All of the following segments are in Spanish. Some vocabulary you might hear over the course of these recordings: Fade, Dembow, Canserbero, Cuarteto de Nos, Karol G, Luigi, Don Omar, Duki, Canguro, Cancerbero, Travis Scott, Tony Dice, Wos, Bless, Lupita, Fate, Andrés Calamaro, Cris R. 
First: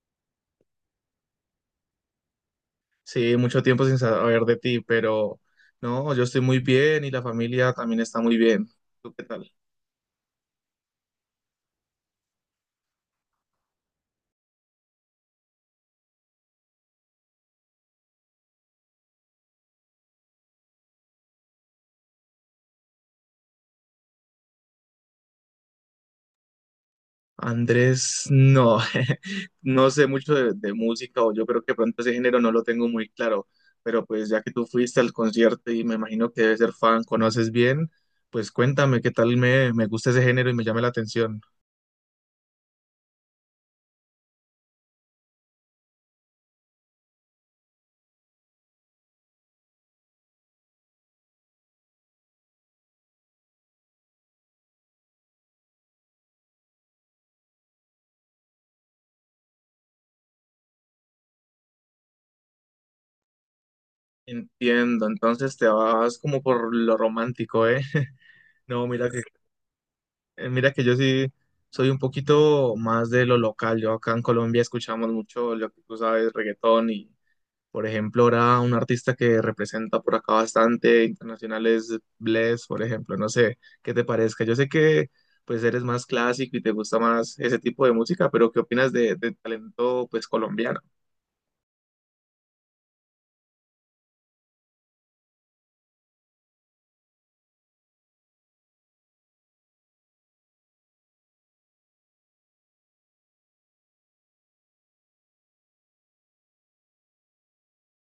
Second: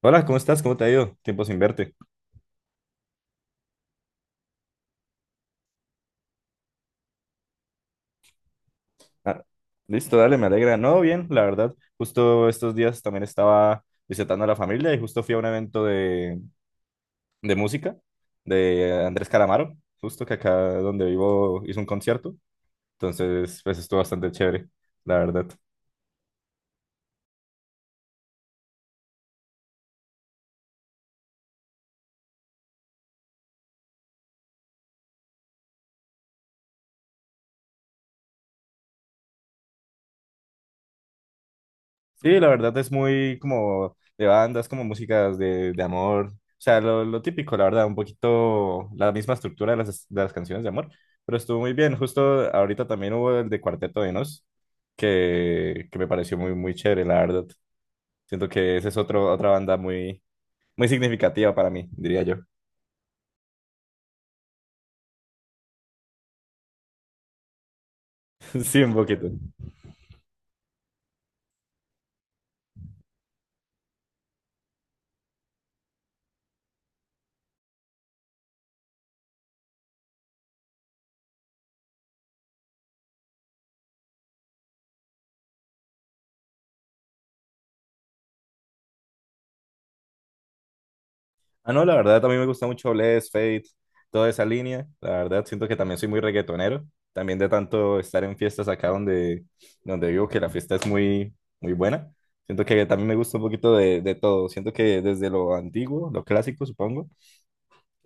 Hola, ¿cómo estás? ¿Cómo te ha ido? Tiempo sin verte. Sí, mucho tiempo sin saber de ti, pero no, yo estoy muy bien y la familia también está muy bien. ¿Tú qué Ah, tal? listo, dale, me alegra. No, bien, la verdad. Justo estos días también estaba visitando a la familia y justo fui a un evento de música de Andrés Calamaro, justo que acá donde vivo hizo un concierto. Entonces, pues estuvo bastante chévere, la verdad. Andrés, no, no sé mucho de música, o yo creo que pronto ese género no lo tengo muy claro, pero pues ya que tú fuiste al concierto y me imagino que debes ser fan, conoces bien, pues cuéntame qué tal, me gusta ese género y me llama la atención. Sí, la verdad es muy como de bandas, como músicas de amor. O sea, lo típico, la verdad, un poquito la misma estructura de las canciones de amor. Pero estuvo muy bien. Justo ahorita también hubo el de Cuarteto de Nos, que me pareció muy, muy chévere, la verdad. Siento que esa es otra banda muy, muy significativa para mí, diría yo. Entiendo, entonces te vas como por lo romántico, ¿eh? Sí, No, un mira. poquito. Mira que yo sí soy un poquito más de lo local. Yo acá en Colombia escuchamos mucho lo que tú sabes, reggaetón y, por ejemplo, ahora un artista que representa por acá bastante internacional es Bless, por ejemplo. No sé qué te parezca. Yo sé que pues eres más clásico y te gusta más ese tipo de música, pero ¿qué opinas de talento pues colombiano? Ah, no, la verdad, también me gusta mucho Bless, Fate, toda esa línea. La verdad, siento que también soy muy reggaetonero. También de tanto estar en fiestas acá donde vivo, que la fiesta es muy, muy buena. Siento que también me gusta un poquito de todo. Siento que desde lo antiguo, lo clásico, supongo,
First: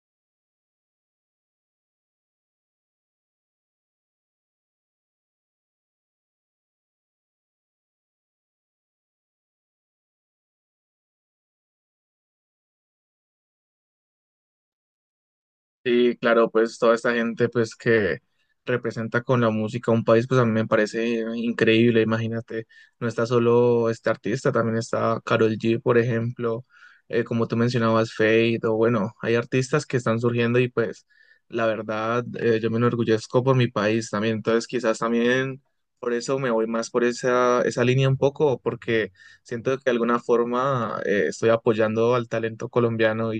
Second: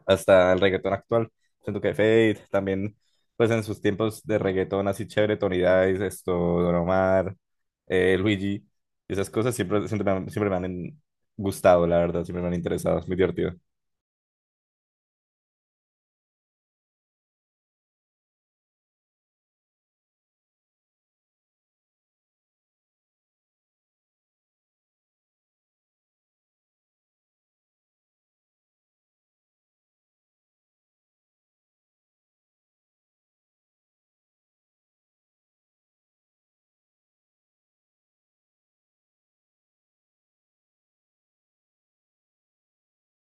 hasta el reggaetón actual. Siento que Fate también, pues en sus tiempos de reggaetón así chévere, Tony Dice, esto, Don Omar, Luigi, esas cosas siempre, siempre me han gustado, la verdad, siempre me han interesado. Es muy divertido. Sí, claro, pues toda esta gente pues que representa con la música un país, pues a mí me parece increíble, imagínate, no está solo este artista, también está Karol G, por ejemplo, como tú mencionabas, Fade, o bueno, hay artistas que están surgiendo y pues la verdad, yo me enorgullezco por mi país también, entonces quizás también por eso me voy más por esa línea un poco, porque siento que de alguna forma estoy apoyando al talento colombiano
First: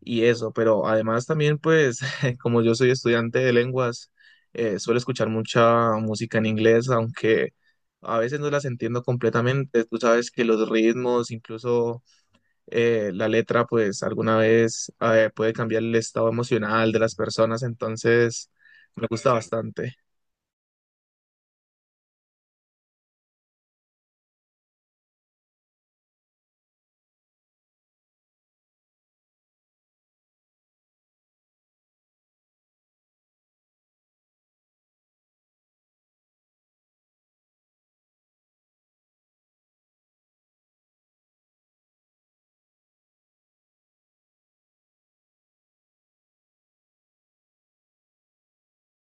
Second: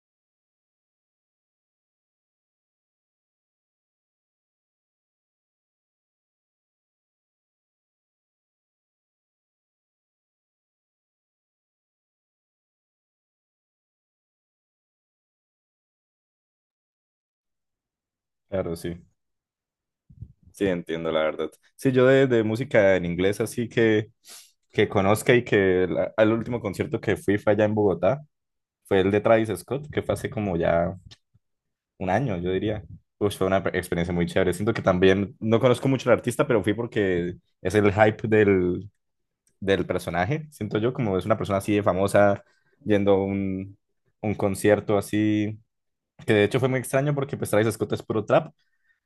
y eso, pero además también pues como yo soy estudiante de lenguas, suelo escuchar mucha música en inglés, aunque a veces no las entiendo completamente. Tú sabes que los ritmos, incluso la letra pues alguna vez puede cambiar el estado emocional de las personas, entonces Claro, sí, me gusta bastante. sí, entiendo la verdad. Sí, yo de música en inglés así que conozca y que al último concierto que fui fue allá en Bogotá, fue el de Travis Scott, que fue hace como ya un año, yo diría. Pues fue una experiencia muy chévere. Siento que también no conozco mucho al artista, pero fui porque es el hype del personaje. Siento yo como es una persona así de famosa yendo a un concierto así, que de hecho fue muy extraño porque pues Travis Scott es puro trap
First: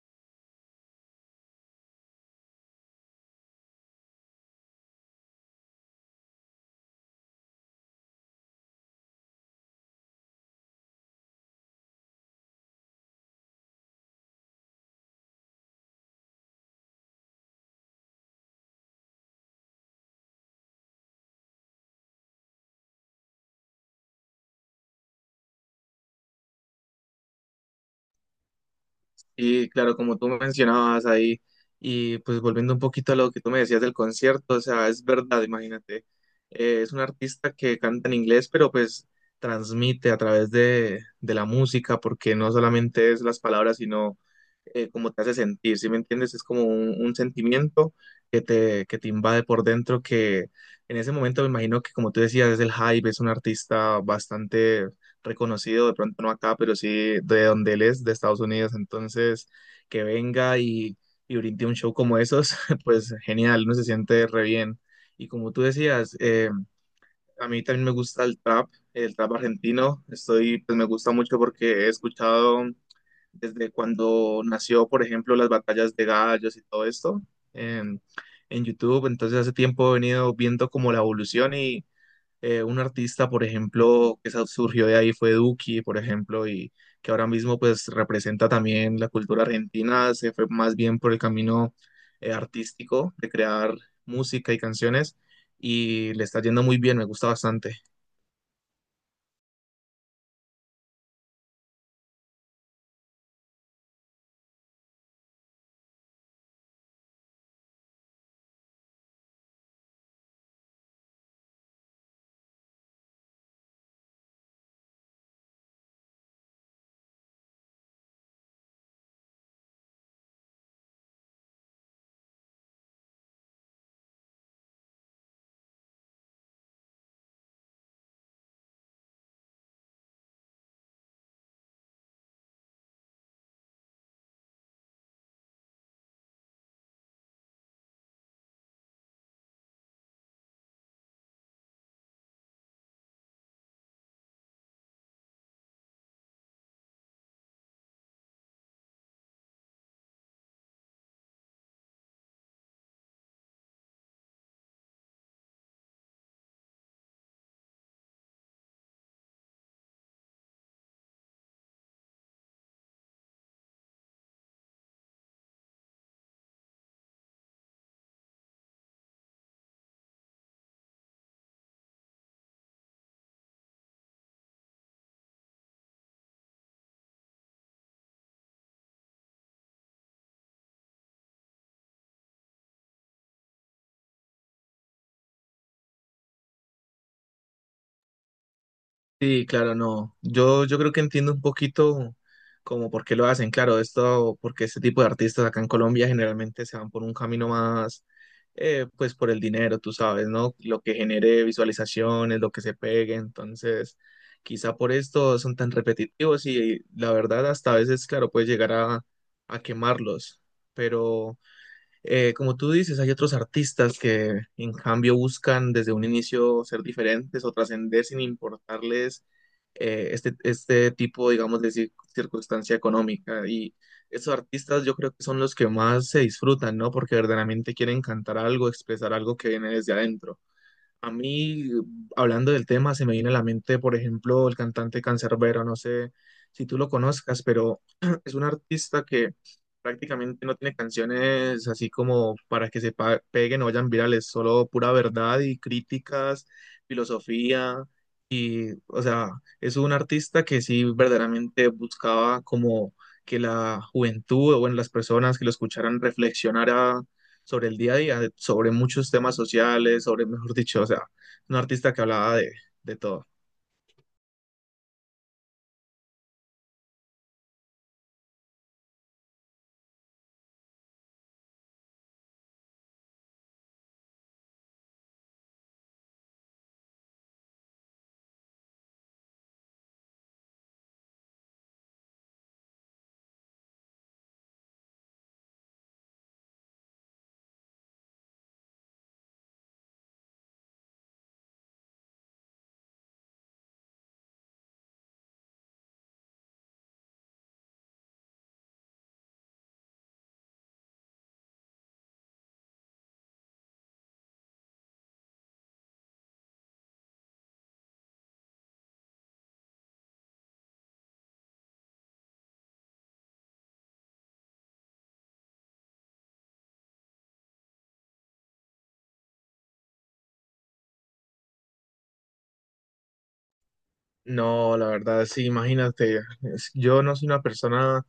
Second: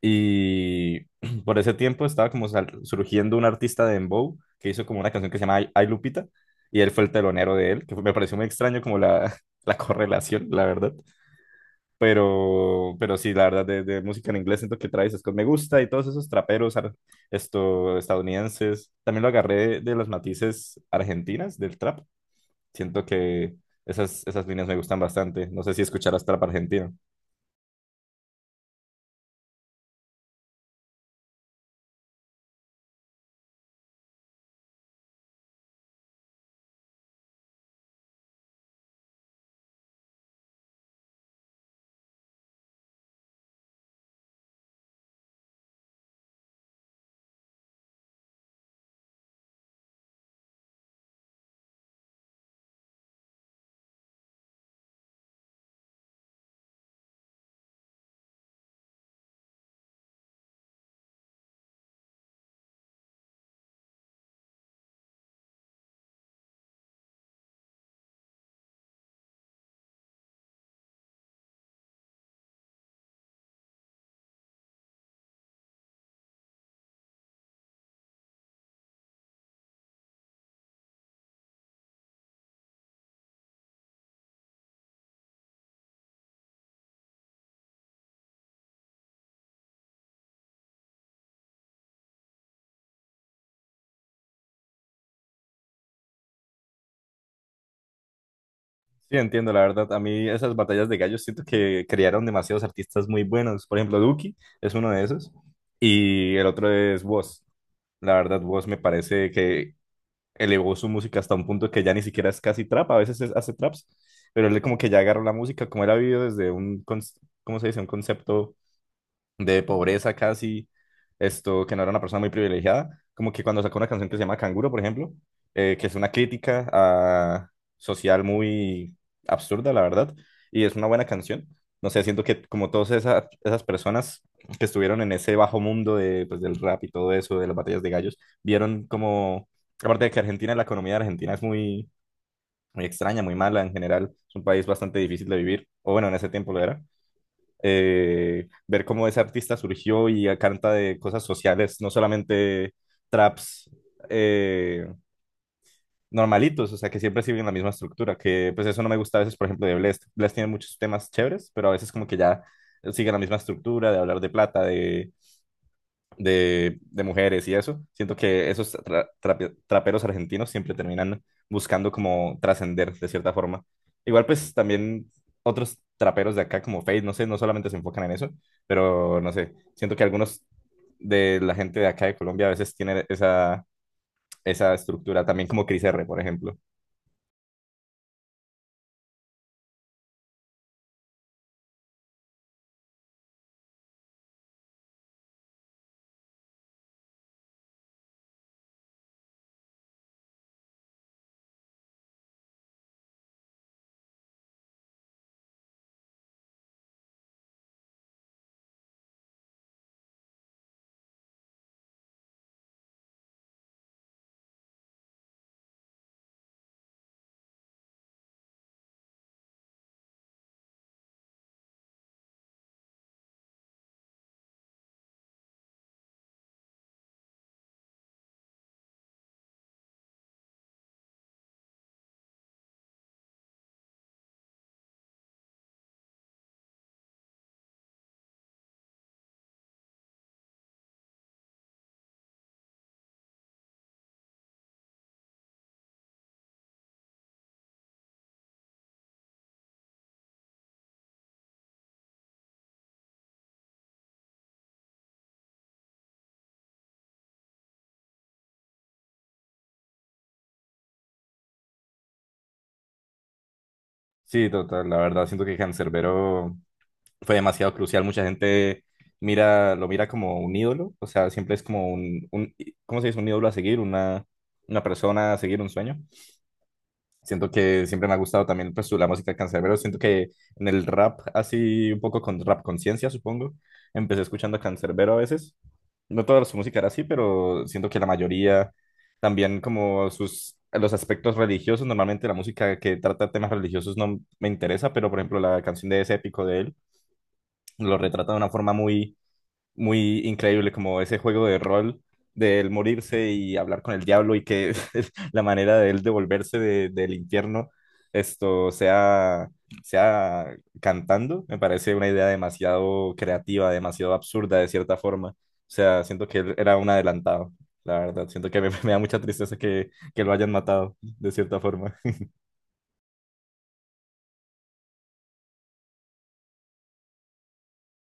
y por ese tiempo estaba como surgiendo un artista de Dembow que hizo como una canción que se llama Ay Ay, Lupita, y él fue el telonero de él, me pareció muy extraño como la correlación, la verdad. Pero sí, la verdad, de música en inglés siento que Travis Scott me gusta y todos esos traperos estadounidenses. También lo agarré de los matices argentinas del trap. Siento que esas líneas me gustan bastante. No sé si escucharás trap argentino. Y claro, como tú mencionabas ahí, y pues volviendo un poquito a lo que tú me decías del concierto, o sea, es verdad, imagínate, es un artista que canta en inglés, pero pues transmite a través de la música, porque no solamente es las palabras, sino cómo te hace sentir, ¿sí me entiendes? Es como un sentimiento que te invade por dentro, que en ese momento me imagino que como tú decías, es el hype, es un artista bastante reconocido, de pronto no acá, pero sí de donde él es, de Estados Unidos. Entonces, que venga y brinde un show como esos, pues genial, uno se siente re bien. Y como tú decías, a mí también me gusta el trap argentino. Estoy, pues me gusta mucho porque he escuchado desde cuando nació, por ejemplo, las batallas de gallos y todo esto en, en YouTube. Entonces hace tiempo he venido viendo como la evolución y, un artista, por ejemplo, surgió de ahí fue Duki, por ejemplo, y que ahora mismo pues representa también la cultura argentina, se fue más bien por el camino, artístico de crear música y canciones y le está yendo muy bien, me gusta bastante. Sí, entiendo, la verdad. A mí esas batallas de gallos siento que crearon demasiados artistas muy buenos. Por ejemplo, Duki es uno de esos. Y el otro es Wos. La verdad, Wos me parece que elevó su música hasta un punto que ya ni siquiera es casi trap. A veces hace traps. Pero él como que ya agarró la música, como él ha vivido desde ¿cómo se dice? Un concepto de pobreza casi, esto, que no era una persona muy privilegiada, como que cuando sacó una canción que se llama Canguro, por ejemplo, que es una crítica social muy absurda, la verdad, y es una buena canción. No sé, siento que como todas esas personas que estuvieron en ese bajo mundo de, pues, del rap y todo eso, de las batallas de gallos, vieron como, aparte de que Argentina, la economía de Argentina es muy, muy extraña, muy mala en general, es un país bastante difícil de vivir, o bueno, en ese tiempo lo era. Eh, ver cómo ese artista surgió y canta de cosas sociales, no solamente traps eh, normalitos, o sea, que siempre siguen la misma estructura, que pues eso no me gusta a veces, por ejemplo, de Blest. Blest tiene muchos temas chéveres, pero a veces como que ya sigue la misma estructura de hablar de plata, de mujeres y eso. Siento que esos traperos argentinos siempre terminan buscando como trascender de cierta forma. Igual pues también otros traperos de acá como Fade, no sé, no solamente se enfocan en eso, pero no sé, siento que algunos de la gente de acá de Colombia a veces tienen esa estructura, también como Cris R, por ejemplo. Sí, claro, no. Yo creo que entiendo un poquito como por qué lo hacen. Claro, esto, porque este tipo de artistas acá en Colombia generalmente se van por un camino más, pues por el dinero, tú sabes, ¿no? Lo que genere visualizaciones, lo que se pegue. Entonces, quizá por esto son tan repetitivos y la verdad hasta a veces, claro, puede llegar a quemarlos. Pero como tú dices, hay otros artistas que en cambio buscan desde un inicio ser diferentes o trascender sin importarles este tipo, digamos, de circunstancia económica. Y esos artistas yo creo que son los que más se disfrutan, ¿no? Porque verdaderamente quieren cantar algo, expresar algo que viene desde adentro. A mí, hablando del tema, se me viene a la mente, por ejemplo, el cantante Canserbero, no sé si tú lo conozcas, pero es un artista que prácticamente no tiene canciones así como para que peguen o vayan virales, solo pura verdad y críticas, filosofía y, o sea, es un artista que sí verdaderamente buscaba como que la juventud o bueno, las personas que lo escucharan reflexionara sobre el día a día, sobre muchos temas sociales, sobre, mejor dicho, o sea, un artista que hablaba de todo. Sí, total, la verdad, siento que Cancerbero fue demasiado crucial. Mucha gente mira, lo mira como un ídolo, o sea, siempre es como ¿cómo se dice? Un ídolo a seguir, una persona a seguir, un sueño. Siento que siempre me ha gustado también pues, la música de Canserbero. Siento que en el rap, así un poco con rap conciencia, supongo, empecé escuchando a Canserbero a veces. No toda su música era así, pero siento que la mayoría, también como sus... Los aspectos religiosos, normalmente la música que trata temas religiosos no me interesa, pero por ejemplo la canción de ese épico de él, lo retrata de una forma muy, muy increíble, como ese juego de rol de él morirse y hablar con el diablo y que la manera de él devolverse del infierno esto sea, sea cantando, me parece una idea demasiado creativa, demasiado absurda de cierta forma. O sea, siento que él era un adelantado, la verdad. Siento que me da mucha tristeza que lo hayan matado de cierta forma. No, la verdad, sí, imagínate, yo no soy una persona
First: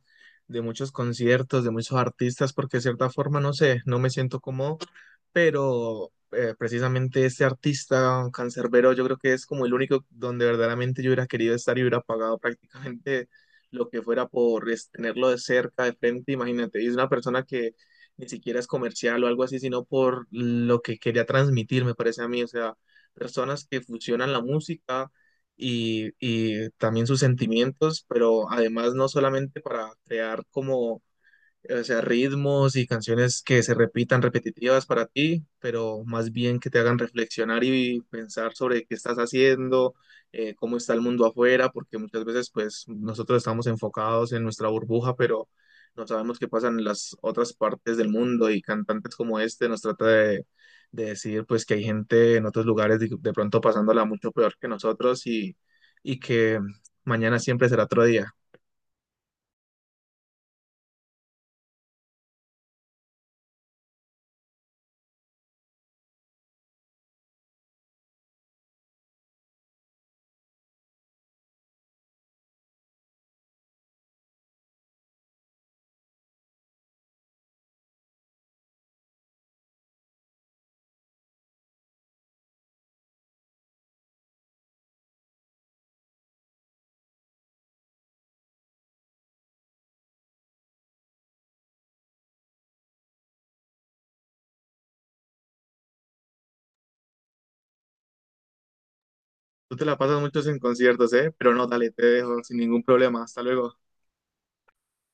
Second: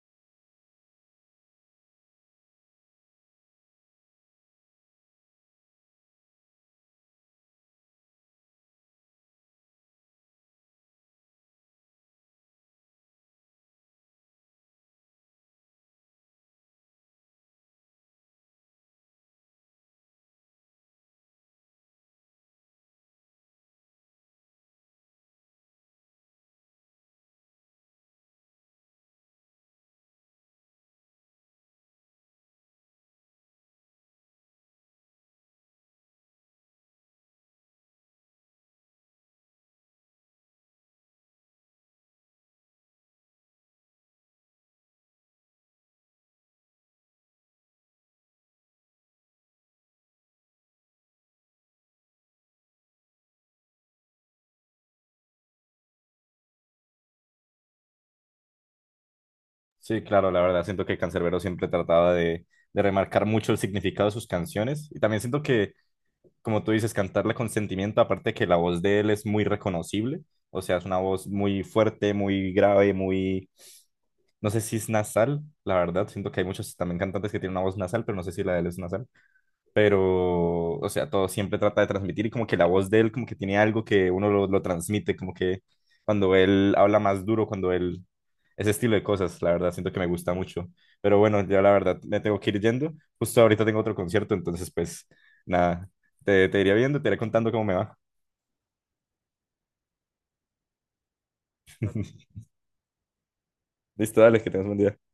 de muchos conciertos, de muchos artistas, porque de cierta forma, no sé, no me siento cómodo, pero precisamente este artista cancerbero yo creo que es como el único donde verdaderamente yo hubiera querido estar y hubiera pagado prácticamente lo que fuera por tenerlo de cerca, de frente, imagínate, y es una persona que ni siquiera es comercial o algo así, sino por lo que quería transmitir, me parece a mí, o sea, personas que fusionan la música y también sus sentimientos, pero además no solamente para crear como, o sea, ritmos y canciones que se repitan repetitivas para ti, pero más bien que te hagan reflexionar y pensar sobre qué estás haciendo, cómo está el mundo afuera, porque muchas veces pues nosotros estamos enfocados en nuestra burbuja, pero no sabemos qué pasa en las otras partes del mundo y cantantes como este nos trata de decir pues que hay gente en otros lugares de pronto pasándola mucho peor que nosotros y que mañana siempre será otro día. Sí, claro, la verdad, siento que Canserbero siempre trataba de remarcar mucho el significado de sus canciones y también siento que, como tú dices, cantarla con sentimiento, aparte que la voz de él es muy reconocible, o sea, es una voz muy fuerte, muy grave, muy, no sé si es nasal, la verdad, siento que hay muchos también cantantes que tienen una voz nasal, pero no sé si la de él es nasal, pero, o sea, todo siempre trata de transmitir y como que la voz de él como que tiene algo que uno lo transmite, como que cuando él habla más duro, cuando él, ese estilo de cosas, la verdad, siento que me gusta mucho. Pero bueno, ya la verdad, me tengo que ir yendo. Justo ahorita tengo otro concierto, entonces pues nada, te iré viendo, te iré contando cómo me va. Tú te la pasas muchos en conciertos, ¿eh? Pero no, dale, te dejo sin ningún problema. Hasta luego. Listo, dale, que tengas un buen día.